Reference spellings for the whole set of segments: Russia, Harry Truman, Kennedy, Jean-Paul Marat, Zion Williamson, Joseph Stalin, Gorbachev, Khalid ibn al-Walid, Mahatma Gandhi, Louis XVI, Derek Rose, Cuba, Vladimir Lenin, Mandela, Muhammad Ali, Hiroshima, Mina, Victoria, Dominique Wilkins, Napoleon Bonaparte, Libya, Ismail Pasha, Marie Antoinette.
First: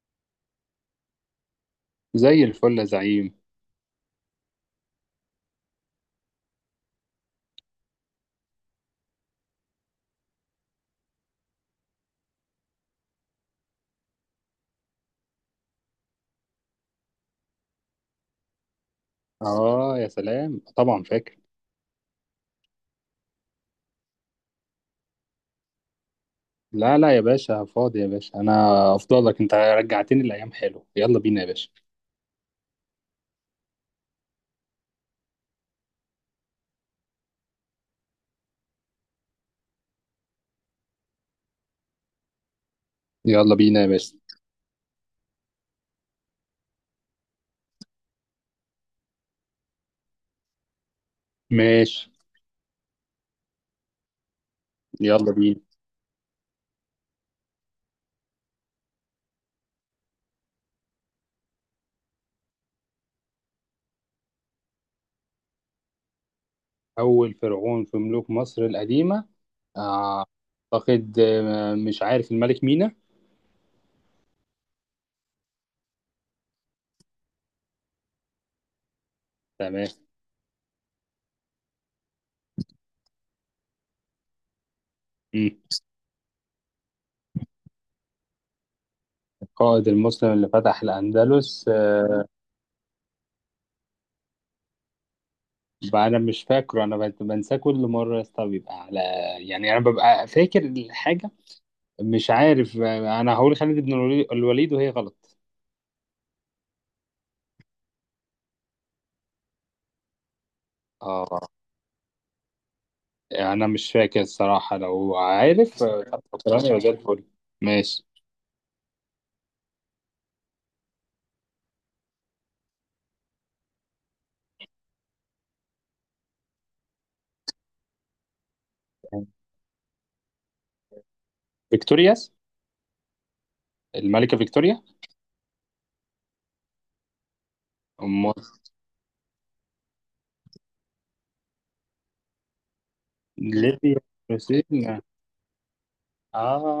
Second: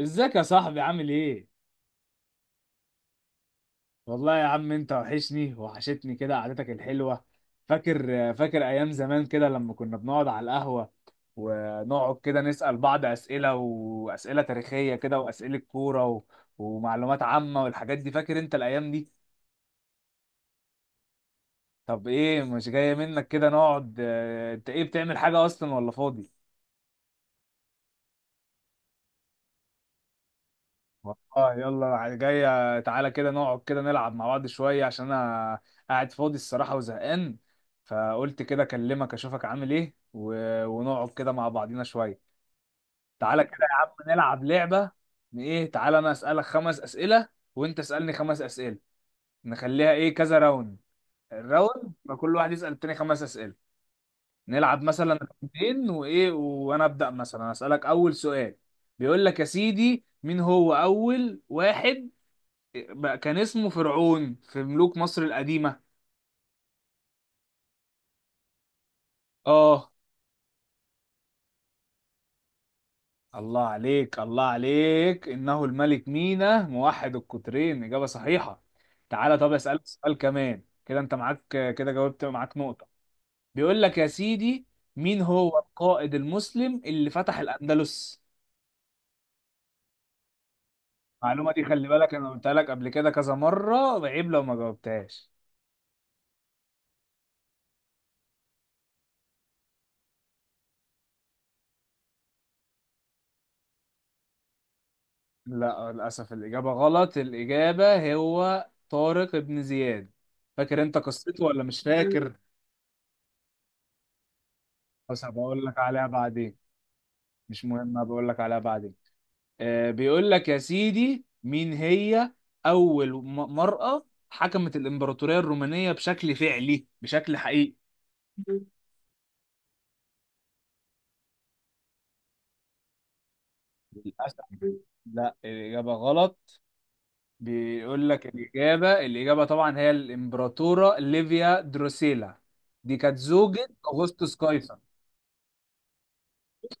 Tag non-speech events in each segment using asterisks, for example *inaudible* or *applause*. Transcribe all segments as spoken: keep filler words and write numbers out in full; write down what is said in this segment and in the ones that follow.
ازيك يا صاحبي، عامل ايه؟ زي الفل يا زعيم. والله يا عم، انت وحشني وحشتني، كده قعدتك الحلوة. فاكر فاكر ايام زمان كده، لما كنا بنقعد على القهوة، ونقعد كده نسأل بعض اسئلة، واسئلة تاريخية كده، واسئلة كورة و... ومعلومات عامة والحاجات دي، فاكر انت الايام دي؟ اه يا سلام، طبعا فاكر. طب ايه، مش جاية منك كده نقعد؟ اه، انت ايه بتعمل حاجة اصلا ولا فاضي؟ لا لا يا باشا، فاضي يا باشا، انا افضلك، انت رجعتني الايام، حلو، يلا بينا يا اه، باشا. يلا جاية. تعالى كده نقعد كده نلعب مع بعض شوية، عشان انا قاعد فاضي الصراحة وزهقان، فقلت كده اكلمك اشوفك عامل ايه و... ونقعد كده مع بعضينا شوية. تعالى يلا كده يا بينا يا عم، باشا. نلعب لعبة. إن ايه، تعالى انا اسألك خمس اسئلة وانت اسألني خمس اسئلة. نخليها ايه، كذا راوند. الراوند ماشي، يبقى كل واحد يسأل التاني خمس اسئلة. نلعب مثلا يلا بينا. راوندين، وايه، وانا ابدأ مثلا اسألك اول سؤال. بيقول لك يا سيدي، مين هو اول واحد بقى كان اسمه فرعون في ملوك مصر القديمة؟ اول فرعون في ملوك مصر القديمه؟ اه. آه، اعتقد، آه، مش عارف، الملك مينا. الله عليك الله عليك، إنه الملك مينا موحد القطرين، إجابة صحيحة. تعالى، طب أسألك تمام. سؤال كمان كده، أنت معاك كده، جاوبت، معاك نقطة. بيقول لك يا سيدي، مين مم. هو القائد المسلم اللي فتح الأندلس؟ القائد المسلم اللي فتح المعلومة دي الاندلس خلي بالك، آه، أنا قلتها لك قبل كده كذا مرة، عيب لو ما جاوبتهاش. بقى انا مش فاكره، انا بنساه كل مره يا اسطى، بيبقى على، يعني انا ببقى فاكر الحاجه، مش عارف. انا هقول خالد بن الولي- الوليد، وهي غلط. لا، للأسف الإجابة غلط، الإجابة هو طارق بن زياد. فاكر أنت قصته، اه ولا مش فاكر؟ انا مش فاكر الصراحه، لو بس هبقول لك عارف آه، عليها طب بعدين، فكرني يبقى زي الفل. مش مهم، ماشي. هبقول لك عليها بعدين. آه بيقول لك يا سيدي، مين هي أول م- مرأة حكمت الإمبراطورية الرومانية بشكل فعلي، بشكل حقيقي؟ فيكتورياس، الملكه للأسف، فيكتوريا. لا، الإجابة غلط. بيقول لك ام الإجابة الإجابة طبعا هي الإمبراطورة ليفيا دروسيلا. دي كانت زوجة ليبيا، أغسطس قيصر. مسينا،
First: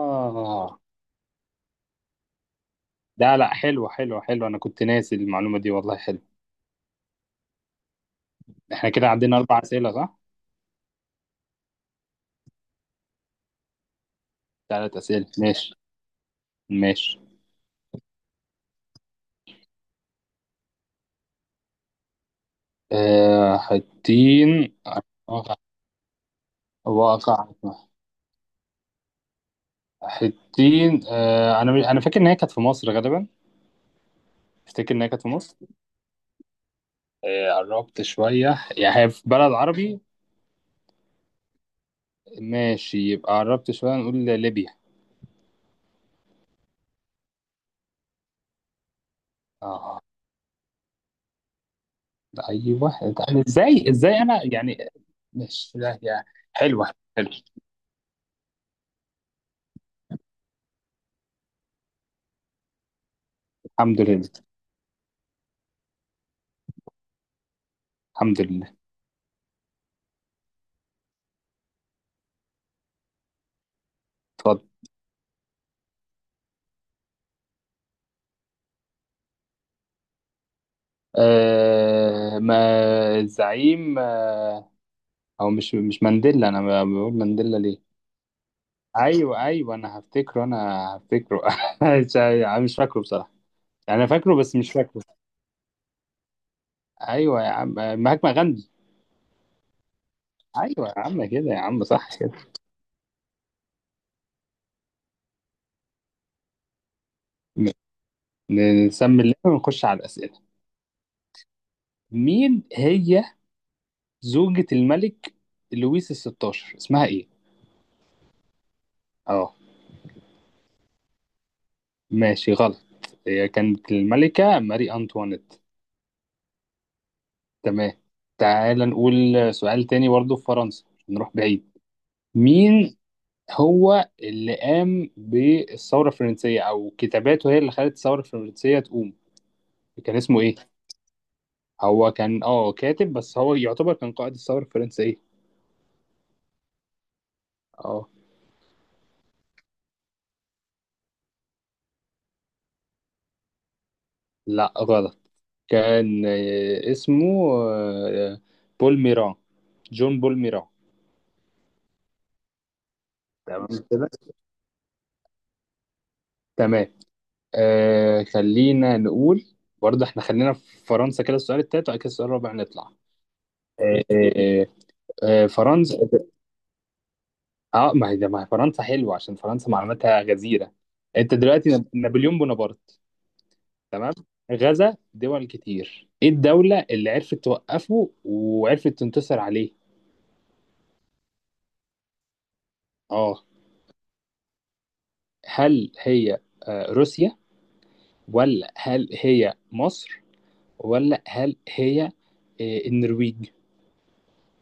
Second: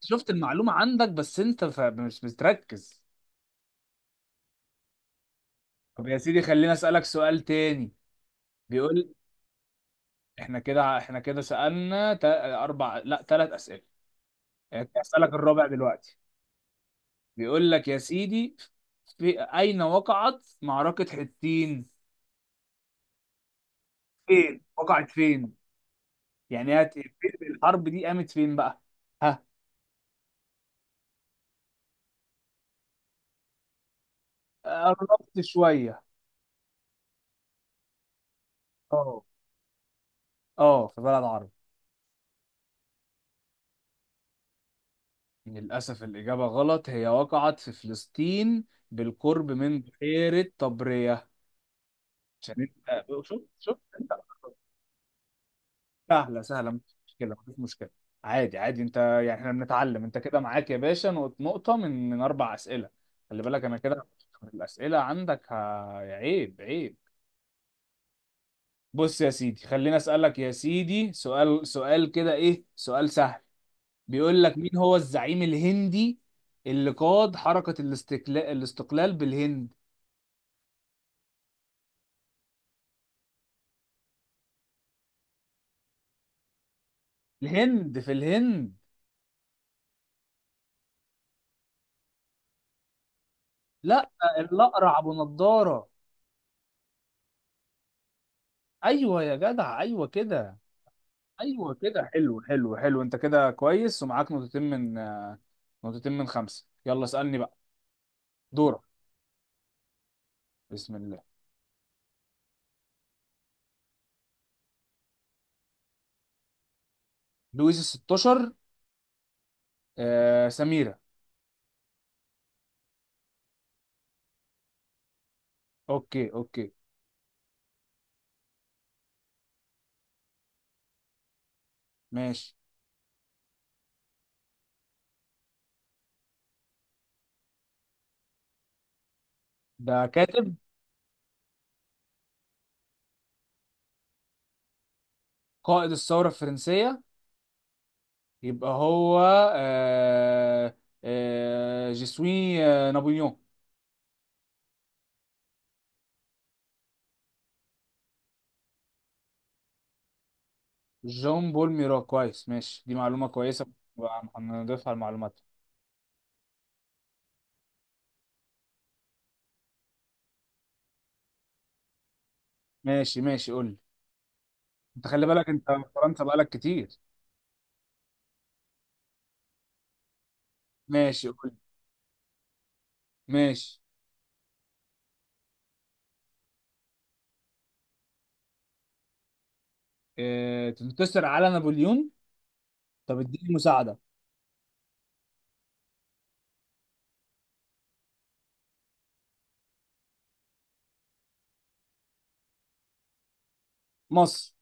شفت المعلومة عندك، بس انت ف- مش بتركز. لا لا، حلو حلو حلو، انا كنت ناسي المعلومه دي والله، طب يا حلو. سيدي، خليني اسألك سؤال تاني. احنا كده بيقول، عندنا اربع اسئله، صح؟ احنا كده احنا كده سألنا تا- اربع، لا، ثلاث اسئلة. يعني ثلاث اسئله، اسألك الرابع ماشي. دلوقتي. ماشي. بيقول لك يا سيدي، في اين وقعت معركة حطين؟ آه، فين حتين. وقعت، فين؟ واقع يعني هت... واقع الحرب دي قامت فين بقى؟ ها؟ حتين، آه انا انا فاكر ان هي كانت في مصر غالبا. تفتكر إن هي كانت في قربت مصر؟ شوية. آه، قربت شوية، يعني هي في اه، بلد عربي. اه، في بلد عربي. ماشي، يبقى قربت شوية، نقول ليبيا. للأسف الإجابة غلط، هي وقعت في فلسطين، بالقرب من اه، بحيرة طبرية. عشان أيوه. أنت أنا شفت شفت إزاي أنت. إزاي أنا يعني، مش لا يعني. سهلة سهلة، حلوة مفيش حلوة. مشكلة مفيش مشكلة، عادي عادي، أنت يعني إحنا بنتعلم. أنت كده معاك يا باشا نقط- نقطة من من أربع أسئلة. خلي بالك أنا الحمد كده لله. الأسئلة عندك ه- عيب عيب. الحمد لله. بص يا سيدي، خليني أسألك يا سيدي سؤال، سؤال كده إيه، سؤال سهل. بيقول لك، اتفضل. مين هو الزعيم الهندي اللي قاد حركة الاستقلال الاستقلال بالهند؟ آه ما الزعيم، آه أو مش مش مانديلا، أنا بقول مانديلا ليه؟ الهند، في الهند. أيوه أيوه، أنا هفتكره، أنا هفتكره *laughs* مش مش فاكره بصراحة، يعني أنا لا، فاكره بس مش الأقرع فاكره. أبو نضارة. أيوه يا عم، مهاتما غاندي. أيوه يا جدع، أيوه كده. ايوه يا عم، كده يا أيوه عم، كده، صح كده. حلو حلو حلو، أنت كده كويس، ومعاك نقطتين من آه، نقطتين من خمسة. يلا اسألني بقى. ن- دورك. ن- نسمي اللعبه ونخش على الاسئله. بسم الله. مين هي زوجة الملك لويس الستاشر، اسمها ايه؟ لويس ال ستاشر. اه. آه سميرة. ماشي غلط، هي كانت الملكة ماري انطوانيت. أوكي أوكي، تمام. تعال نقول سؤال تاني برضو في فرنسا، نروح بعيد. ماشي. مين هو اللي قام بالثورة الفرنسية، او كتاباته هي اللي خلت الثورة الفرنسية تقوم، ده كان اسمه ايه؟ كاتب. هو كان اه كاتب، بس هو يعتبر كان قائد الثورة الفرنسية. قائد الثورة الفرنسية. اه. يبقى هو، آه آه جيسوي، آه نابليون. لا غلط، كان، آه، اسمه، آه، بول ميران، جون بول ميران. جون بول ميرا، كويس، ماشي، دي معلومة كويسة، تمام كده. بقى هنضيفها المعلومات. تمام. آه خلينا نقول، برضه احنا خلينا في فرنسا كده، السؤال التالت وبعد كده السؤال الرابع نطلع. ماشي ماشي، قول لي. آه آه انت خلي آه بالك انت في فرنسا، فرنسا بقالك كتير. اه ما هي ما هي فرنسا حلوه، عشان فرنسا معلوماتها غزيره. ماشي، انت قول لي. دلوقتي ناب- نابليون بونابرت، ماشي. تمام، غزا دول كتير، ايه الدوله اللي عرفت توقفه وعرفت تنتصر عليه؟ اه، تنتصر على نابليون؟ طب اه. اديني مساعدة. هل هي، آه روسيا، ولا هل هي مصر، ولا هل هي إيه، النرويج؟ مصر.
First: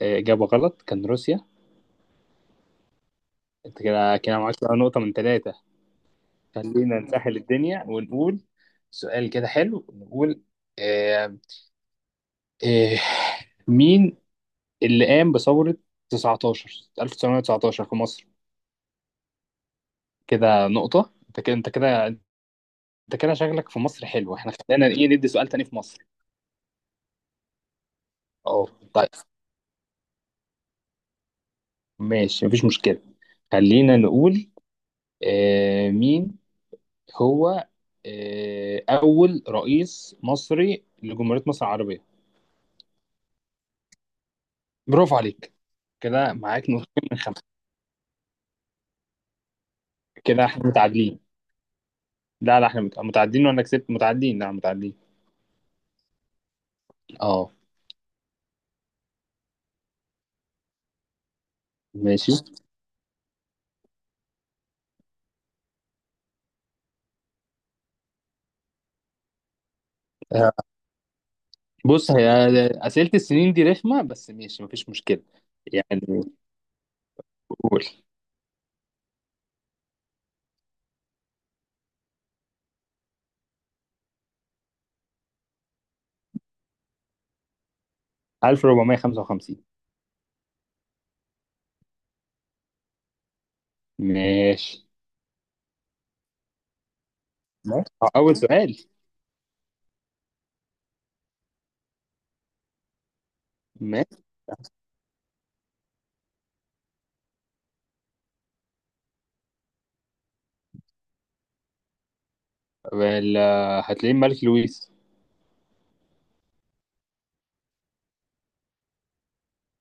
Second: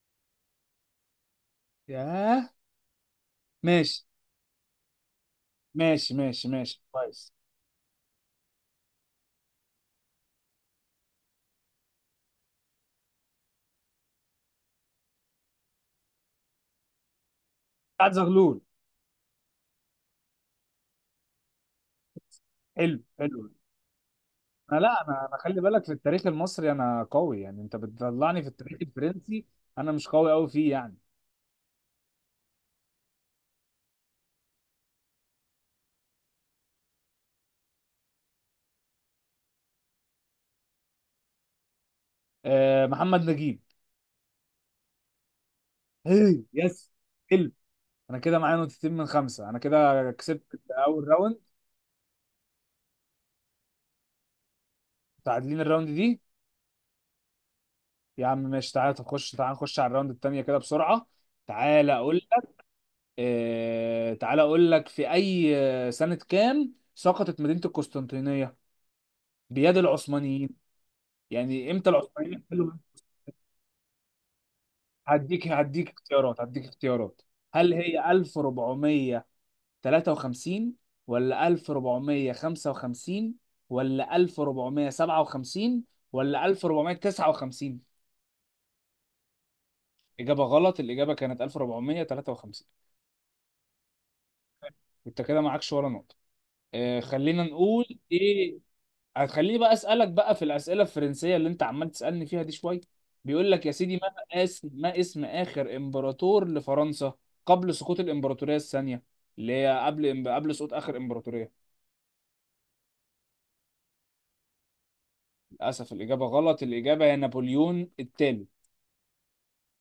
إيه، إجابة غلط، كان روسيا. ياه. انت ماشي كده، كده معاك بقى نقطة من ثلاثة. ماشي ماشي ماشي، خلينا كويس. نسهل الدنيا، ونقول سؤال كده حلو، نقول إيه، إيه، مين اللي قام بثورة تسعة عشر ألف وتسعمئة وتسعة عشر في بتاعت مصر؟ زغلول. كده نقطة، انت كده انت كده، حلو انت كده حلو. شغلك في مصر حلو، احنا انا خلينا لا ايه، انا ندي انا سؤال خلي تاني في بالك، في مصر. التاريخ المصري انا قوي يعني، انت بتطلعني في اه. التاريخ طيب. الفرنسي، انا مش قوي قوي فيه يعني. ماشي، مفيش مشكلة. خلينا نقول، آه، مين هو، آه، أول رئيس مصري لجمهورية مصر العربية؟ اه، محمد نجيب. برافو عليك، كده هي، معاك يس، نقطتين من خمسة. حلو. انا كده معايا نقطتين من خمسة، انا كده كده كسبت احنا اول متعادلين. راوند. لا لا، احنا مت- متعادلين، وأنا كسبت، متعادلين، لا متعادلين. متعادلين الراوند دي. اه يا عم ماشي، تعالى تخش، تعالى نخش على الراوند التانية كده بسرعة. تعالى اقول ماشي. لك. آه... تعالى اقول لك في اي آه، سنة كام سقطت مدينة القسطنطينية بيد العثمانيين؟ آه، يعني امتى بص هي العثمانيين احتلوا؟ أسئلة السنين دي رخمة، بس ماشي مفيش مشكلة، هديك هديك يعني اختيارات، هديك اختيارات. هل قول. هي ألف ربعمية تلاتة وخمسين، ولا ألف ربعمية خمسة وخمسين، ولا ألف ربعمية سبعة وخمسين، ولا ألف ربعمية تسعة وخمسين؟ ألف وأربعمية وخمسة وخمسين. إجابة غلط، الإجابة كانت ألف ربعمية تلاتة وخمسين. ماشي. أنت كده معكش ولا نقطة. آه، خلينا ماشي. نقول. آه، أول إيه. سؤال. هتخليني بقى أسألك بقى في الأسئلة الفرنسية اللي أنت عمال تسألني فيها دي شوية. بيقول لك يا سيدي، ماشي. ما اسم ما اسم آخر إمبراطور لفرنسا قبل سقوط الإمبراطورية الثانية، اللي هي قبل قبل سقوط آخر إمبراطورية. وال- هتلاقيه الملك لويس. للأسف الإجابة غلط، الإجابة هي نابليون الثالث.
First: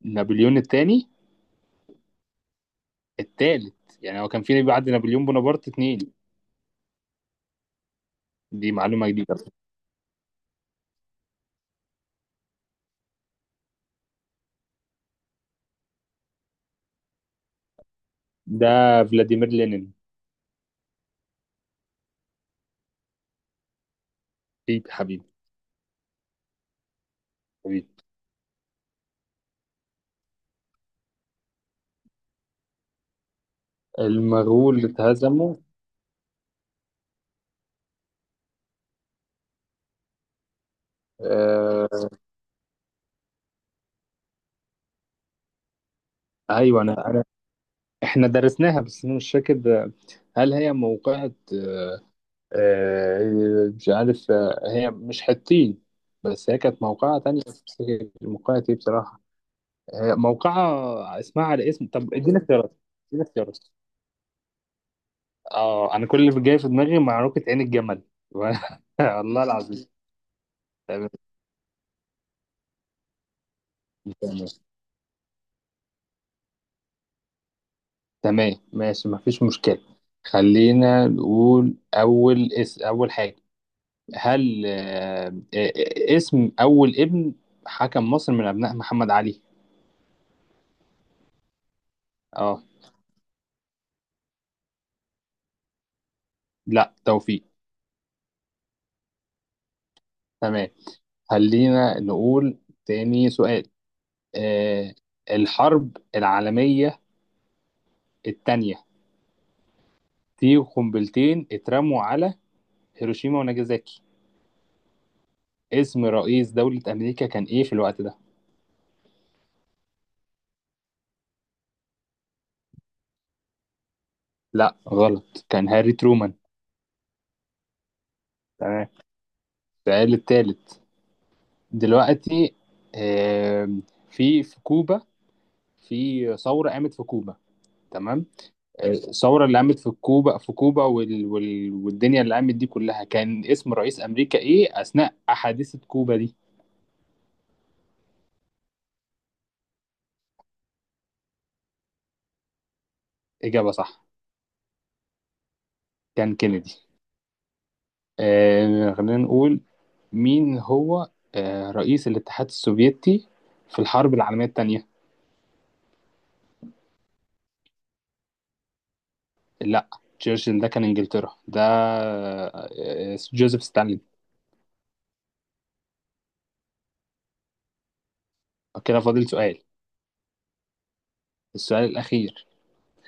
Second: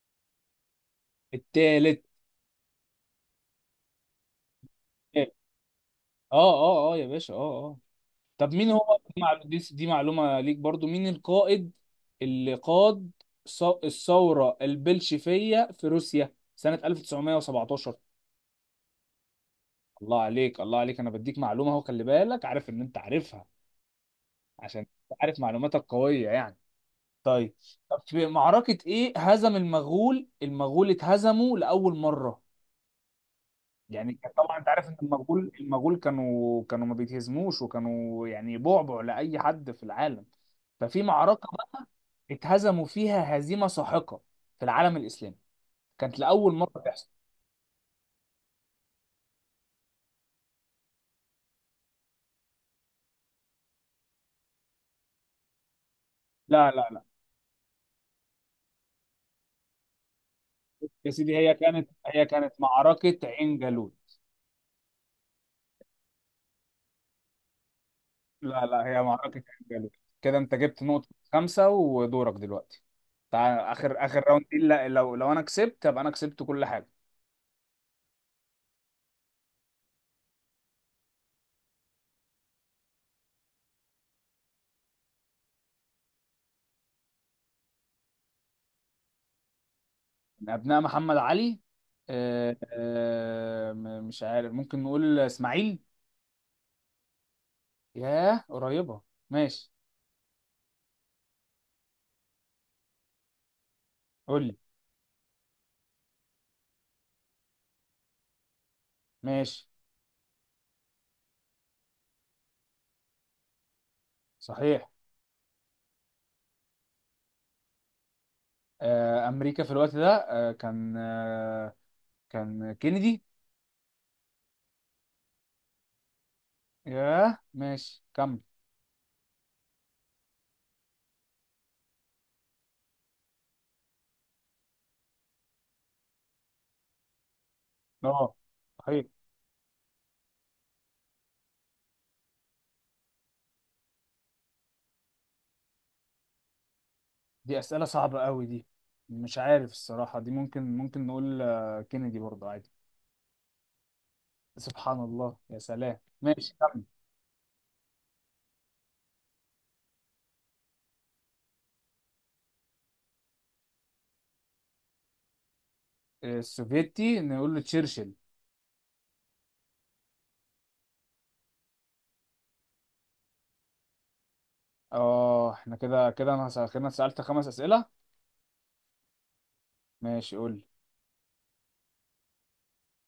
نابليون الثاني، التالت. الثالث، يعني هو كان في بعد نابليون اه بونابرت اتنين. اه اه يا باشا، اه اه. طب مين دي هو، معلومة دي جديدة. معلو- دي دي معلومة ليك برضو. مين القائد اللي قاد ص- الثورة البلشفية في روسيا سنة ألف تسعمائة سبعة عشر؟ ده فلاديمير لينين. الله عليك الله عليك، انا بديك معلومة اهو، خلي بالك، عارف ان انت عارفها، عشان حبيبي أنت حبيبي عارف معلوماتك قوية يعني. طيب. حبيبي. طب في معركة ايه هزم المغول؟ المغول اتهزموا لأول مرة. يعني كان طبعا انت المغول اللي عارف ان المغول اتهزموا؟ المغول كانوا كانوا ما بيتهزموش، وكانوا يعني بعبع لاي حد في العالم. ففي معركه بقى آه. اتهزموا فيها هزيمه ساحقه، في العالم الاسلامي، كانت لاول مره ايوه انا، تحصل. انا احنا درسناها بس انا مش فاكر، آه، هل هي موقعة آه آه، مش عارف، آه هي مش حطين، بس هي لا كانت لا لا، موقعة تانية، بس مش فاكر موقعة ايه بصراحة. هي موقعة يا سيدي اسمها هي على اسم، كانت طب هي اديني كانت اختيارات. معركه اديني عين اختيارات. جالوت. اه، انا كل اللي جاي في دماغي معركة عين الجمل *laughs* لا لا، هي معركه والله عين العظيم. جالوت. كده انت جبت نقطه خمسه، ودورك دلوقتي. تعال، اخر اخر راوند تمام. دي، لا- لو لو انا كسبت ابقى انا كسبت كل حاجه. تمام ماشي مفيش مشكلة. خلينا نقول أول اسم، أول حاجة، هل آه، آه، اسم أول ابن حكم مصر من أبناء محمد علي؟ من ابناء محمد علي. آه، اه. آه، م- مش عارف، ممكن نقول اسماعيل. لا، توفيق. ياه، قريبه. ماشي، تمام، خلينا نقول تاني سؤال. قول لي. آه، الحرب العالمية التانية، ماشي. في قنبلتين اترموا على هيروشيما وناجازاكي، صحيح. اسم رئيس دولة أمريكا كان إيه في الوقت ده؟ آه، امريكا في الوقت ده، آه، كان آه، كان كينيدي. لا غلط، كان هاري ترومان. ياه، ماشي كمل. تمام، السؤال التالت دلوقتي. آم، في في كوبا، في ثورة قامت في كوبا، تمام، اه، آه، صحيح. الثورة اللي قامت في كوبا في كوبا، وال... وال... والدنيا اللي قامت دي كلها، كان اسم رئيس أمريكا إيه أثناء حادثة كوبا دي؟ دي اسئله صعبه قوي دي. مش عارف الصراحه دي، ممكن ممكن نقول آه، كينيدي برضه عادي. إجابة صح، سبحان الله، يا سلام، كان ماشي كينيدي. كمل. آه، خلينا نقول مين هو آه، رئيس الاتحاد السوفيتي في الحرب العالمية التانية؟ آه، السوفيتي، نقول له تشرشل. لا، تشرشل ده كان إنجلترا، ده آه، آه، جوزيف ستالين. اه احنا كده، كده انا سأ- كده أنا سألت خمس أسئلة. كده فاضل سؤال، ماشي قول لي. السؤال الأخير.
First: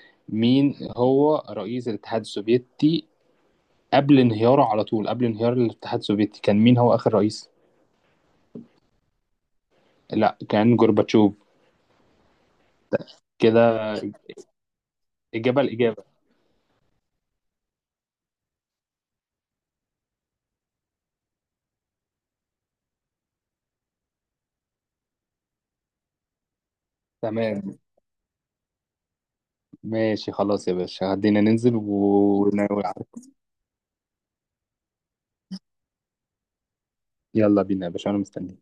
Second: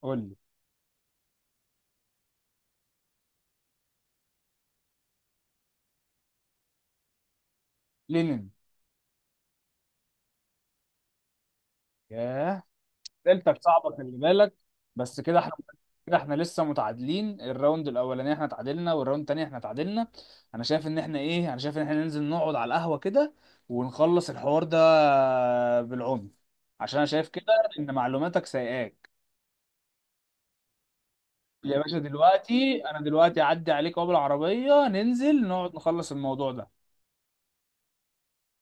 قول لي. مين هو رئيس الاتحاد السوفيتي قبل انهياره، على طول قبل انهيار الاتحاد السوفيتي، كان مين هو آخر رئيس؟ لينين. لا كان جورباتشوف. ياه، أسئلتك كده صعبة خلي بالك. بس كده احنا، إجابة الإجابة. كده احنا لسه متعادلين، الراوند الأولاني احنا تعادلنا، والراوند التاني احنا تعادلنا. أنا شايف إن احنا إيه أنا شايف إن احنا ننزل نقعد على القهوة كده، ونخلص الحوار ده، بالعنف، عشان أنا شايف كده تمام إن معلوماتك سايقاك. ماشي، خلاص يا باشا، هدينا ننزل يا و... باشا ون- دلوقتي، أنا دلوقتي أعدي عليك أهو بالعربية، ننزل نقعد نخلص الموضوع ده. يلا بينا يا باشا، أنا مستني